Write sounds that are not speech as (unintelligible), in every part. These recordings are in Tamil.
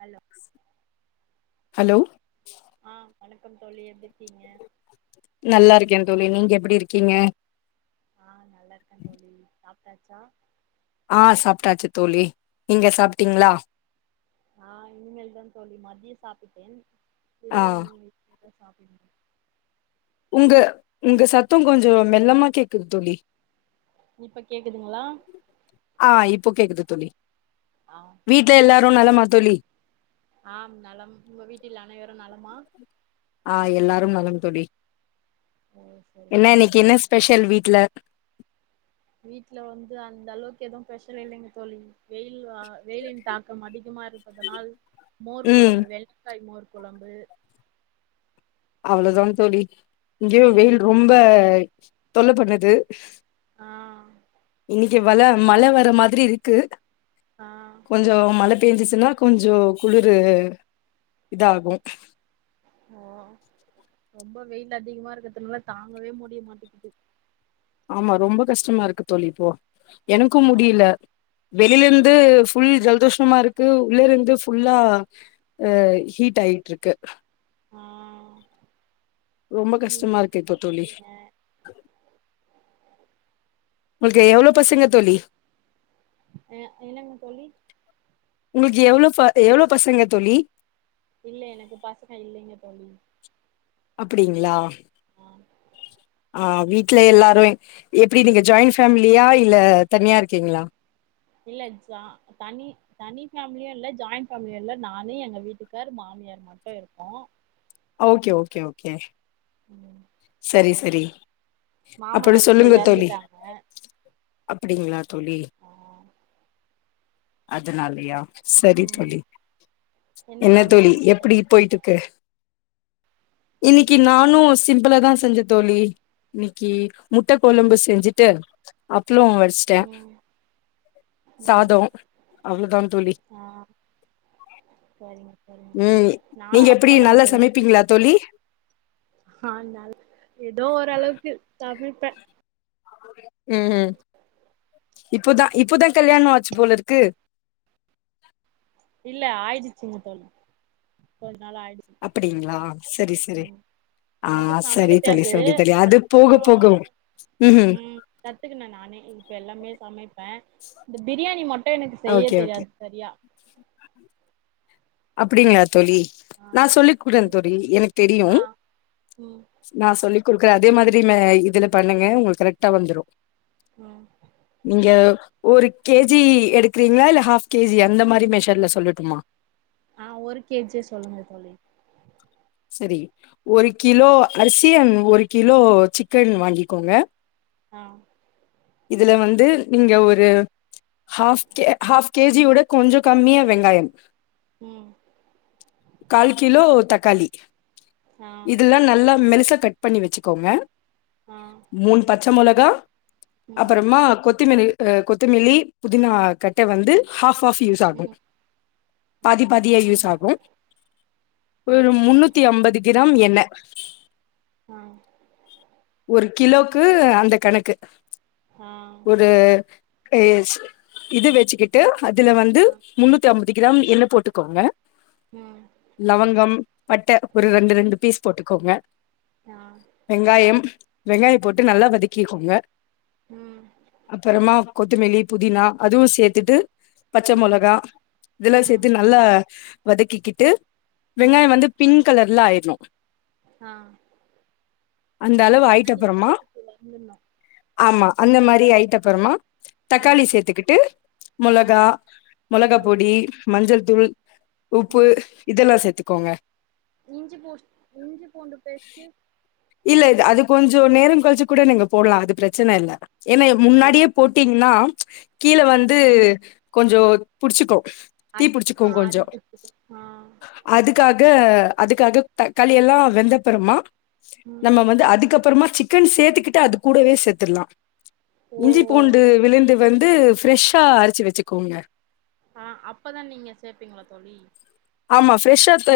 ஹலோ ஹலோ (unintelligible) ஆ வணக்கம் தோழி எப்டிருக்கீங்க நல்லா இருக்கே தோழி நீங்க எப்டி இருக்கீங்க ஆ நல்லா இருக்கே தோழி சாப்ட்டாச்சா ஆ சாப்ட்டாச்சு தோழி நீங்க சாப்ட்டீங்ளா ஆ இனிமேல் தா தோழி மதியோ சாப்பிட்டே ஆ இரவு உனவு சாப்பிடனு உங்க உங்க சத்த கொஞ்சொ மெல்லமா கேக்குது தோழி இப்ப கேக்குதுங்களா? ஆ இப்போ கேக்குது தோழி ஆ வீட்ல எல்லாரு நலமா தோழி ஆம் நலம் உங்க வீட்டில் அனைவரு நலமா? ஆ எல்லாரும் நலம் தோழி ஓ சரிங்க என்னா சரிங்க இன்னைக்கு என்ன தோழி ஸ்பெஷல் வீட்ல? வீட்ல வந்து அந்த அளவுக்கு எதும் பெஷல் இல்லெங்க தோழி வெயில் அ வெயிலின் தாக்கம் அதிகமா இருப்பதனால் மோர் ம் குழம்பு வெள்ரிக்காய் மோர் குழம்பு அவ்ளொ தாம் தோழி இங்கெயு ம் வெயில் ரொம்ப தொல்ல பண்ணுது (inaudible) ஆ ங்க வல மழ வர மாதிரி இருக்கு ஆ கொஞ்சொ மழ பேஞ்சுச்சுன்னா கொஞ்சோ குளிரு இதாகு ஓ ரொம்ப வெயில் அதிகமா இருக்கற்துனால தாங்கவே முடிய மாட்டிக்கிது ஆமா ரொம்ப கஷ்டமா இருக்கு தோழி இப்போ எனக்கும் ஆ முடியில ம் வெளிலெந்து ஃபுல் ஜல் தோஷமாருக்கு உள்ள இருந்து ஃபுல்லா அ ஹீட் ஆயிட்ருக்கு ஆ ரொம்ப நீங்க கஷ்டமா என்ன இருக்கு இப்ப தோழி சாப்டீங்க உங்கள்க்கு எவ்ளொ பசங்க தோழி? அ என்னங்க தோழி உங்ளுக்கு எவ்ளோ ப எவ்ளோ பசங்க தோழி? இல்ல எனக்கு பசங்க இல்லெங்க தோழி அப்புடிங்ளா ஆ ஆ வீ ட்ல எல்லாரு எப்டி நீங்க ஜாயிண்ட் ஃபேமிலியா இல்ல தனியா இருக்கீங்ளா? இல்ல ஜா தனி தனி ஃபேமிலியு இல்ல ஜாயிண்ட் பேமிலியு இல்ல நானு எங்க வீட்டுக்கார் மாமியார் மட்டு இருக்கோ ஓகே ஓகே ஓகே ம் சரி சரி அப்படி மாமனார் இல்ல எறந்துட்டாங்க அப்டிங்ளா தோழி ஆ அதுனாலயா சரி ம் தோழி என்ன தோழி எப்பிடி போயிட்டுக்கு? இன்னக்கி நானு சிம் இ்வ்ளதா செஞ்சு தோழி இன்னிக்கி முட்ட கொழம்பு ம் செஞ்சுட்டு அப் தலம் வரிச்சிட்டே ம் ம் சாதம் அவ்ளவுதா தோழி ஆ சரிங்க சரிங்க தோழி உம் நானு நீங்க எப்டி அப்பளம் நல்லா செஞ்சுட்டு சமைப்பீங்ளா தோழி ஆ ஏதோ ஓரளவுக்கு தமிழ் ப்ப உம் உம் இப்பதா இப்பதா கல்யாண ஆச்சு போல இருக்கு இல்ல ஆயிடுச்சுங்க தோழி அப்டீங்ளா உம் எனக்கு சமக்க சரி தோழி தெரியாது சரி தோழி அது போக அதுக்கப்புற போக ம் கத்துக்கினே நானே இப்ப எல்லாமே சமைப்பே இந்த பிரியாணி மட்டு எனக்கு செய்ய ஓகே ஓகே தெரியாது சரியா அப்டிங்ள தோழி ஆ நா சொல்லிக்குடே தோழி எனக்கு தெரியு ஆ ம் நா சொல்லி குடுக்குற அதே மாதிரி மே இதுல பண்ணுங்க உங்களுக்கு கரெக்டா வந்துரு ம் நீங்க ஒரு கேஜி எடுக்குறீங்ளா இல்ல ஹாஃப் கேஜி அந்த மாரி மெஷர்ல சொல்லட்டுமா ஆ ஒரு கேஜியே சொல்லுங்க தோழி சரி ஒரு கிலோ அரிசி அன்ட் ஒரு கிலோ சிக்கன் வாங்கிக்கோங்க ஆ இதுல வந்து நீங்க ஒரு ஹாஃப் கே ஹாஃப் கேஜியோட கொஞ்ச கம்மியா வெங்காயம் உம் கால் கிலோ தக்காளி ஆ (unintelligible) இதுலா நல்லா மெலிசா கட் பண்ணி வச்சுக்கோங்க ஆ மூனு பச்ச பச்ச மொளகா ம் அப்பறமா கொத்திமிலி அ கொத்தமிலி புதினாத் கட்ட வந்து ஹாஃப் ஆஃப் யூஸ் ஆகு ம் பாதி பாதியா யூஸ் ம் ஆகு ஆ ஒரு முன்னூத் அம்பது கிராம் எண்ண ஆ ஒரு கிலோக்கு அந்த கணக்கு ஆ ஒரு ஏஸ் இது வெச்சுக்கிட்டு அதுல வந்து ஆ முன்னூத்தி அம்பத் து கிராம் எள்ளு போட்டுக்கோங்க ம் லவங்கம் பட்ட ஒரு ம் ரெண்டு ரெண்டு பீஸ் போட்டுக்கோங்க ஆ வெங்காயம் வெங்காய போட்டு நல்லா வதக்கிக்கோங்க ம் அப்பறமா கொத்துமெல்லி புதினா அதுவு சேத்துட்டு பச்ச ம் மொளகா இதெல்லா ம் சேத்து நல்ல வதக்கிக்கிட்டு ம் வெங்காய வந்து பிங் கலர்லா ஆயின்னு ஆ அந்த அளவு ஆயிட்ட கண்ணாடி அப்புறமா பதத்துக்கு வந்துனு ஆமா அந்த மாரி ஐட்டப்பறமா தக்காளி சேத்துக்கிட்டு ஆ மொளகா மொளக ம் பொடி மஞ்சள் துள் உப்பு ம் இதெல்லா சேத்து கோங்க இஞ்சி பூஸ் இஞ்சி பூண்டு பேஸ்ட் ஞ்சோ நேரோ கழிச்சு கூட நீங்க போட்லா அது ப்ரச்சன இல்ல ஏன்னா எ ஓ முன்னாடியே போட்டீங்கன்னா கீல ஆ வந்து கொஞ்சோ புடிச்சுக்கு அத் ஆ அடி புடிச்சி ஆ க்க அதுக்காக தக்காளி எல்லா வெந்தப்பறமா ம் நம்ம வந்து அதுக்கப்பறமா சிக் கன் சேத்துகுட்டு அது கூடவே சேத்துல்லா ஓ இஞ்சி பூண்டு விழுந்து வந் ஃப்ரஷ்ஷா அரச்சி வச்சுக்கோங்க ஆ அப்பதா நீங்க சேப்பீங்களா தோழி ஆமா ஃப்ரெஷ்ஷா ச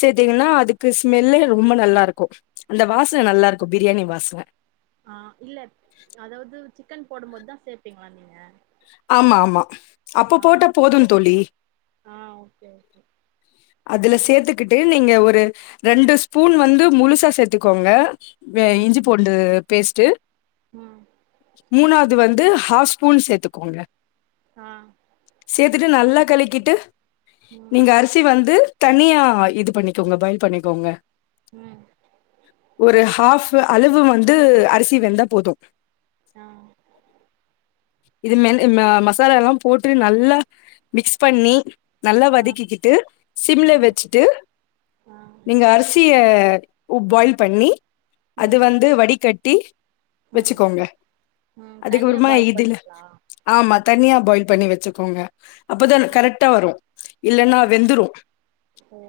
சேத்திங்கன்னா அதுக்கு ஸ்மெல்லே ரொம்ப நல்லாருக்கோ அந்த வாசன நல்லாருக்கோ பிரியாணி வாசன ஆ இல்ல அதாவ்து சிக்கன் போடும்போது தா சேப்பீங்களா நீங்க ஆமாமா அப்ப ஆ போட்டா போதுங் தோழி ஆ ஓகே ஓகே அதுல சேத்துக்கிட்டு நீங்க ஒரு ரெண்டு ஸ்பூன் வந்து முழுசா சேத்துக்கோங்க வே ம் இஞ்சி பூண்டு பேஸ்டு ம் மூனா து வந்து ஹாப் ஸ்பூன் சேத்துக்கோங்க ஆ த்துட்டு நல்லா கலக்கிட்டு ம் கு தனியா இது பண்ணிக்கோங்க பய்ல் பண்ணிக்கோங்க ம் ஒரு ஹாஃப அளுவு வந்து அரிசி வெந்தா போது ஆ இது மேலி மசாலாலா எல்லா போட்டு நல்லா மிக்ஸ் பண்ணி நல்லா ஆ வதக்கிக்கிட்டு சிம்ல ஆ வெச்சுட்டு ஆ நீங்க அரிசிய அ உ பாய்ல் பண்ணி அது ம் வந்து வடிகட் டி ம் வெச்சிக்கோங்க ம் தனியா அதுக்கப்றம பாயில் இதுல பண்ணிங்களா ஆமா தனியா பாய்ல் பண்ணி வச்சுக்கோங்க அப்பதா ஓ கரெக்ட்டா வரு இல்லனா வெந்துரு ஒ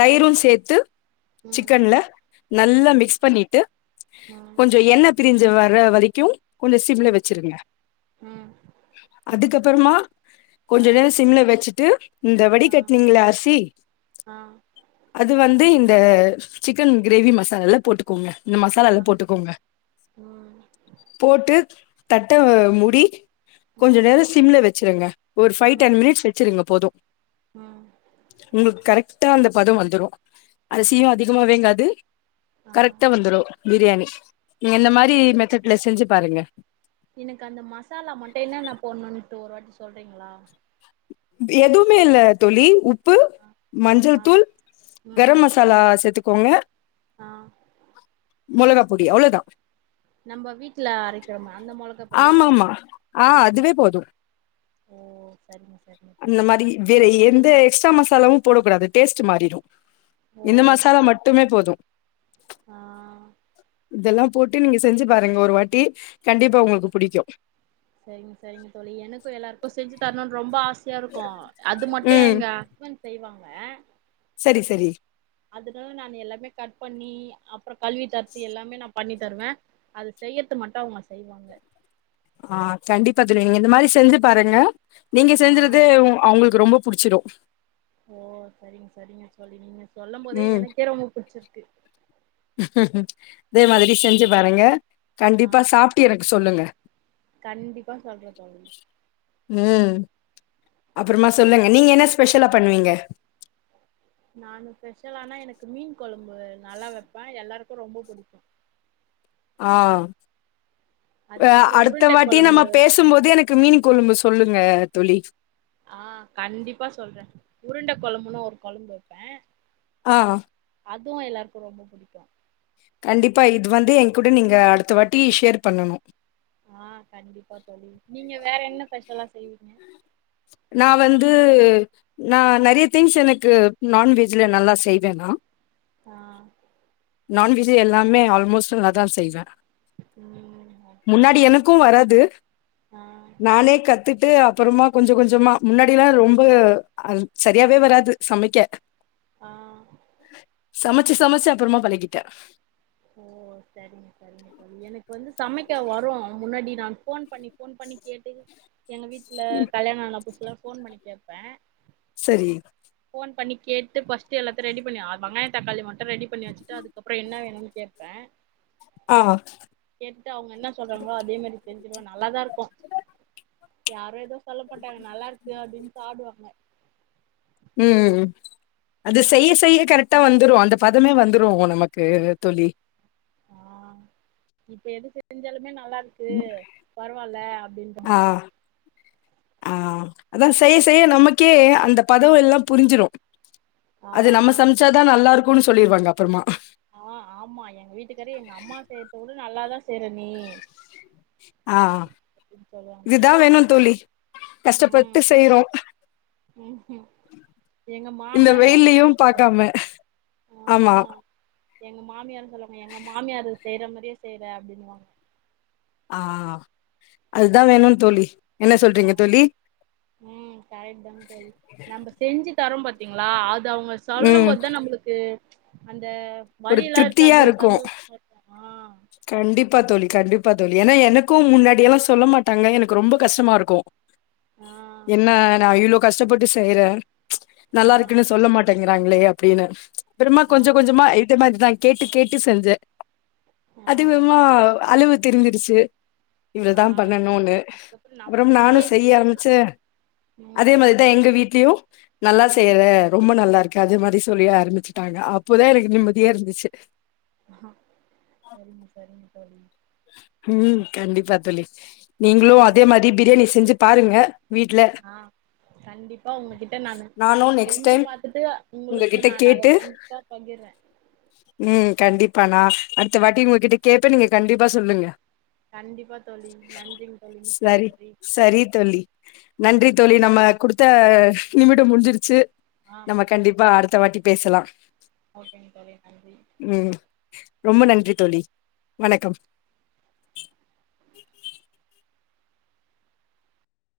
தய்ரு சேர்த்து சிக்கன்ல நல்லா ம் மிக்ஸ் பண்ணிட்டு ம் கொஞ்ச எண்ணத்திரிஞ்சு வ வேற வரைக்கு கொஞ்ச சிம்ல ம் வச்சிருங்க ம் அதுக்கப்பறமா கொஞ்ச ஆ நேர சிம்ல வச்சுட்டு இந்த ஆ வடிகட்டினிங்கள அரிசி ஆ அது வந்து இந்த அ சிக்கன் க்ரேவி மசாலல்லா போட்டுக்கோங்க இந்த மசாலாத ஆ போட்டுக்கோங்க ம் போட்டு தட்ட முடி கொஞ்ச ம் நேரோ சிம்ல வச் ச்சிருங்க ஒரு ஃபை ம் டென் மினிட்ஸ் வச்சிருங்க போது ம் உங்களுக் கரெக் க்டா அந்த பத வந்துரு அரிசியு அதிகமா வேகாது ஆ கரக்டா வந்தரு பிரியாணி நீ என்ன ஓ மாரி மெத்தட்ல செஞ்சு பாருங்க எனக்கு அந்த மசாலா மட்டு என்னன்ன போடணுனு இப்போ ஒரு வாட்டி சொல்றிங்களா எதுமே இல்ல தோழி உ உப்பு ஆ ஆ மஞ்சள்தூள் ம் கரம்மசாலா சேத்துக் கோங்க ஆ மொளகா பொடி அவ்ளதா நம்ம வீட்ல அரைகிறோம அந்த மொளக பொடியே ஆமா ஆமா ஓகே ஆ அதுவே போது ஓ சரிங்க சரிங்க அந்த தோழி மாரி வேற எந்த எக்ஸ்ட்ரா மஸ் ஸாலாவு போட கூடாது டேஸ்ட்டு மாறிரு ஓ இந்த மசாலா சரி மட்டுமே போது ஆ இதலா போட்டு நீங்க செஞ்சு பாருங்க ஒரு வாட்டி கண்டிப்பா உங்களுக்கு புடிக்கு செரிங்க செரிங்க தோலி எனக்கு எல்லாருக்கு செஞ்சு தரணுனு ரொம்ப ஆச சயா இருக்கு அது மட்டு ம் எங்க ஹஸ்பண் செய்வாங்க சரி சரி அதுனால நானு எல்லாமே கட் பண்ணி அப்பறோ கலுவிதரது எல்லாமே நா பண்ணி தருவே அது செய்யர்து மட்டு அவங்க செய்வாங்க ஆ கண்டிபாத நீங்க இந்த மாரி செஞ்சு பாருங்க நீங்க ஆ செஞ்சிரது அவங்களுகு ரொம்ப புடிசிரு ஓ சரிங்க சரிங்க தோலி நீங்க சொல்லம்போதே ம் எனக்கே ரொம்ப புட்ச்சிர்க்கு இதே மாரி செஞ்சு பாருங்க ஆ கண்டிபா சாப்ட்டு எனக்கு சொல்லுங்க கண்டிப்பா சொல்றே தோழி உம் அப்றமா சொல்லுங்க நீங்க என்ன ஸ்பெஷலா பண்ணுவீங்க நானு பெஷலானா எனக்கு மீன் கொலம்பு நல்லா வெப்பே எல்லாருக்கு ரொம்ப புடிக்கு ஆ அ அதுக்கப்புறோ அடுத்த உருண்ட வாட்டி நம்ம கொழம்பு பேசும்போது எனக்கு மீன் கொலம்பு சொல்லு அ தோழி ஆ கொலம்புன ஒரு கொலம்பு வப்பே ஆ அதுவு எல்லாருக்கு ரொம்ப பிடிக்கு கண்டிபா இது வந்து என்கூட நீங்க அடுத்த வாட்டி ஷேர் பண்ணணு ஆ கண்டிபா தோழி நீங்க வேற என்ன பெஷலா நா வந்து நா நெறய திங்ஸ் எனக்கு நான்வெஜ்ல நல்லா செய்வே நா ஆ நான்வெஜ் எல்லாமே ஆல்மோஸ்ட் நல்லாதா செய்வே உம் க்கு வராது நானே கத்துட்டு குருமா கொஞ்ச கொஞ்ச கொஞ்சமா முன்னாடி எல்லா ரொம்ப அ சரியாவே வராது சமக்க ஆ சமச் சமச்சி சமச்சி அப்புறமா பழகிட்டே ஓ சரிங்க சரிங்க தோழி எனக்கு வந்து சமைக்க வரு முன்னாடி நான் போன் பண்ணி போன் பண்ணி கேட்டு எங்க வீட்ல கல்யாண ஆன புதுசுல போன் பண்ணி கேப்பே சரி போன் பண்ணி கேட்டு பஸ்டு எல்லாத்த ரெடி பண்ணி வெங்காய தக்காளி மட்டு ரெடி பண்ணி வச்சுடு அதுக்கப்ற என்னா வேணும் கேப்பே ஆ. கேட்டு அவுங்க என்னா சொல்றாங்ளோ அதே மாரி செ இல்ல நல்லாதா இருக்கு யாரோ ஏதோ சொல்ல மாட்டாங்க நல்லா இருக்கு அப்டினு சாப்டுவாங்க உம் அது செய்ய செய்ய கரெக்டா வந்துரு அந்த பதமே வந்துரு நமக்கு தோழி ஆ இப்ப எது செஞ்சாலு இன்னு நல்லா இருக்கு பரவால்ல அப்டின்றாங்க ஆ, ஆ அதா செய்ய செய்ய நமக்கே அந்த பதோ எல்லா புரிஞ்சிரு ஆ அது நம்ம சமச்சாதா நல்லா இருக்கு உப்புனு சொல்லிருவாங்க அப்றமா ஆ ஆமா எங்க வீட்டுக்காரு எங்க அம்மா செய்றதவுட நல்லாதா செற நீ ஆ ஆ அப்டின்னு சொல்லுவாங்க இதுதா வேணு தோழி ம் கஷ்டப்பட்டு செய்றோ ம் எங்க இந்த மாமியாரு அவங்க வெயில்லையு சொல்லுவாங்க பாக்காம ஆமா ஆ எங்க மாமியாரு சொல்லுவாங்க எங்க மாமியாரு செய்யற மரியே செய்யற அப்பிடின்னு வாங்க ஆ அதுதா வேணு தோழி என்ன அ சொல்றீங்க தோழி? உ கரெட்தா தோழி நம்ம செஞ்சி தரும் பாத்த்த்தீங்களா அது தா அவங்க சொல்லு ம். போதா நம்புளுக்கு அந் இந்த ஒரு வழியல்லா திருப்தியா இருக்காது இருக்கும். சந்தோஷமா இருப்போமா கண்டிப்பா தோழி கண்டிப்பா தோழி ஏன்னா எனக்கும் முன்னாடிய எல்லா சொல்ல மாட்டாங்க எனக்கு ரொம்ப கஷ்டமா இருக்கும் ஆ என்ன நா இவ்ளோ கஷ்டப்பட்டு செய்யறே ஆ நல்லா இருக்குன்னு சொல்ல மாட்டேங்க வேங்களயோ அப்பிடின்னு அப்பறமா கொஞ்ச ஆ கொஞ்ச இதே மாரிதா கேட்டு கேட்டு செஞ்சே ஆ அதிவிமோ அளவு தெரிஞ்சிருச்சி ஆ இவ்ளதா பண்ணணுன்னு அதுக்கப்புறோ நம் அப்பறம் நானு அப்டியே செய்ய ஆரம்பிச்சு அதே ம் மாரிதா எங்க வீட்லயும் நல்லா ம் செய்யற ரொம்ப நல்லா இருக் கத மாரி சொல்லி ஆரம்பிச்சுட்டாங்க அப்பதா எனக்கு நிம்மதியா இருந்துச்சி ஆ செரிங்க-செரிங்க தோழி ம் கண்டிப்பா (inaudible) நீங்களு சரிங்க அதே தோழி மாரி பிரியாணி செஞ்சி பாருங்க வீட்ல ஆ கண்டிப்பா உங்ககிட்ட நா நானு நெக்ஸ்ட் செஞ்சு டைம் பாத்துட்டு உங்களுக்கு உங்ககிட்ட நா அத கேட்டு கண்டிப்பா பகிர்றே பண்ணா அடுத்த வாட்டி உங்ககிட்ட கேப்பே நீங்க கண்டிப் ப்பா சொல்லுங்க கண்டிப்பா தோழி நன்றிங்க தோழி மிக்க சரி நன்றி சரி தோழி நன்றி ஆ தோழி நம்ம குடுத்த நிமிடம் முடிஞ்சிருச்சி ஆ நம்ம கண்டிப்பா அடுத் த்தவாட்டி பேசலா ஓகேங்க தோழி நன்றி ரொம்ப நன்றி தோழி வணக்கம் (inaudible)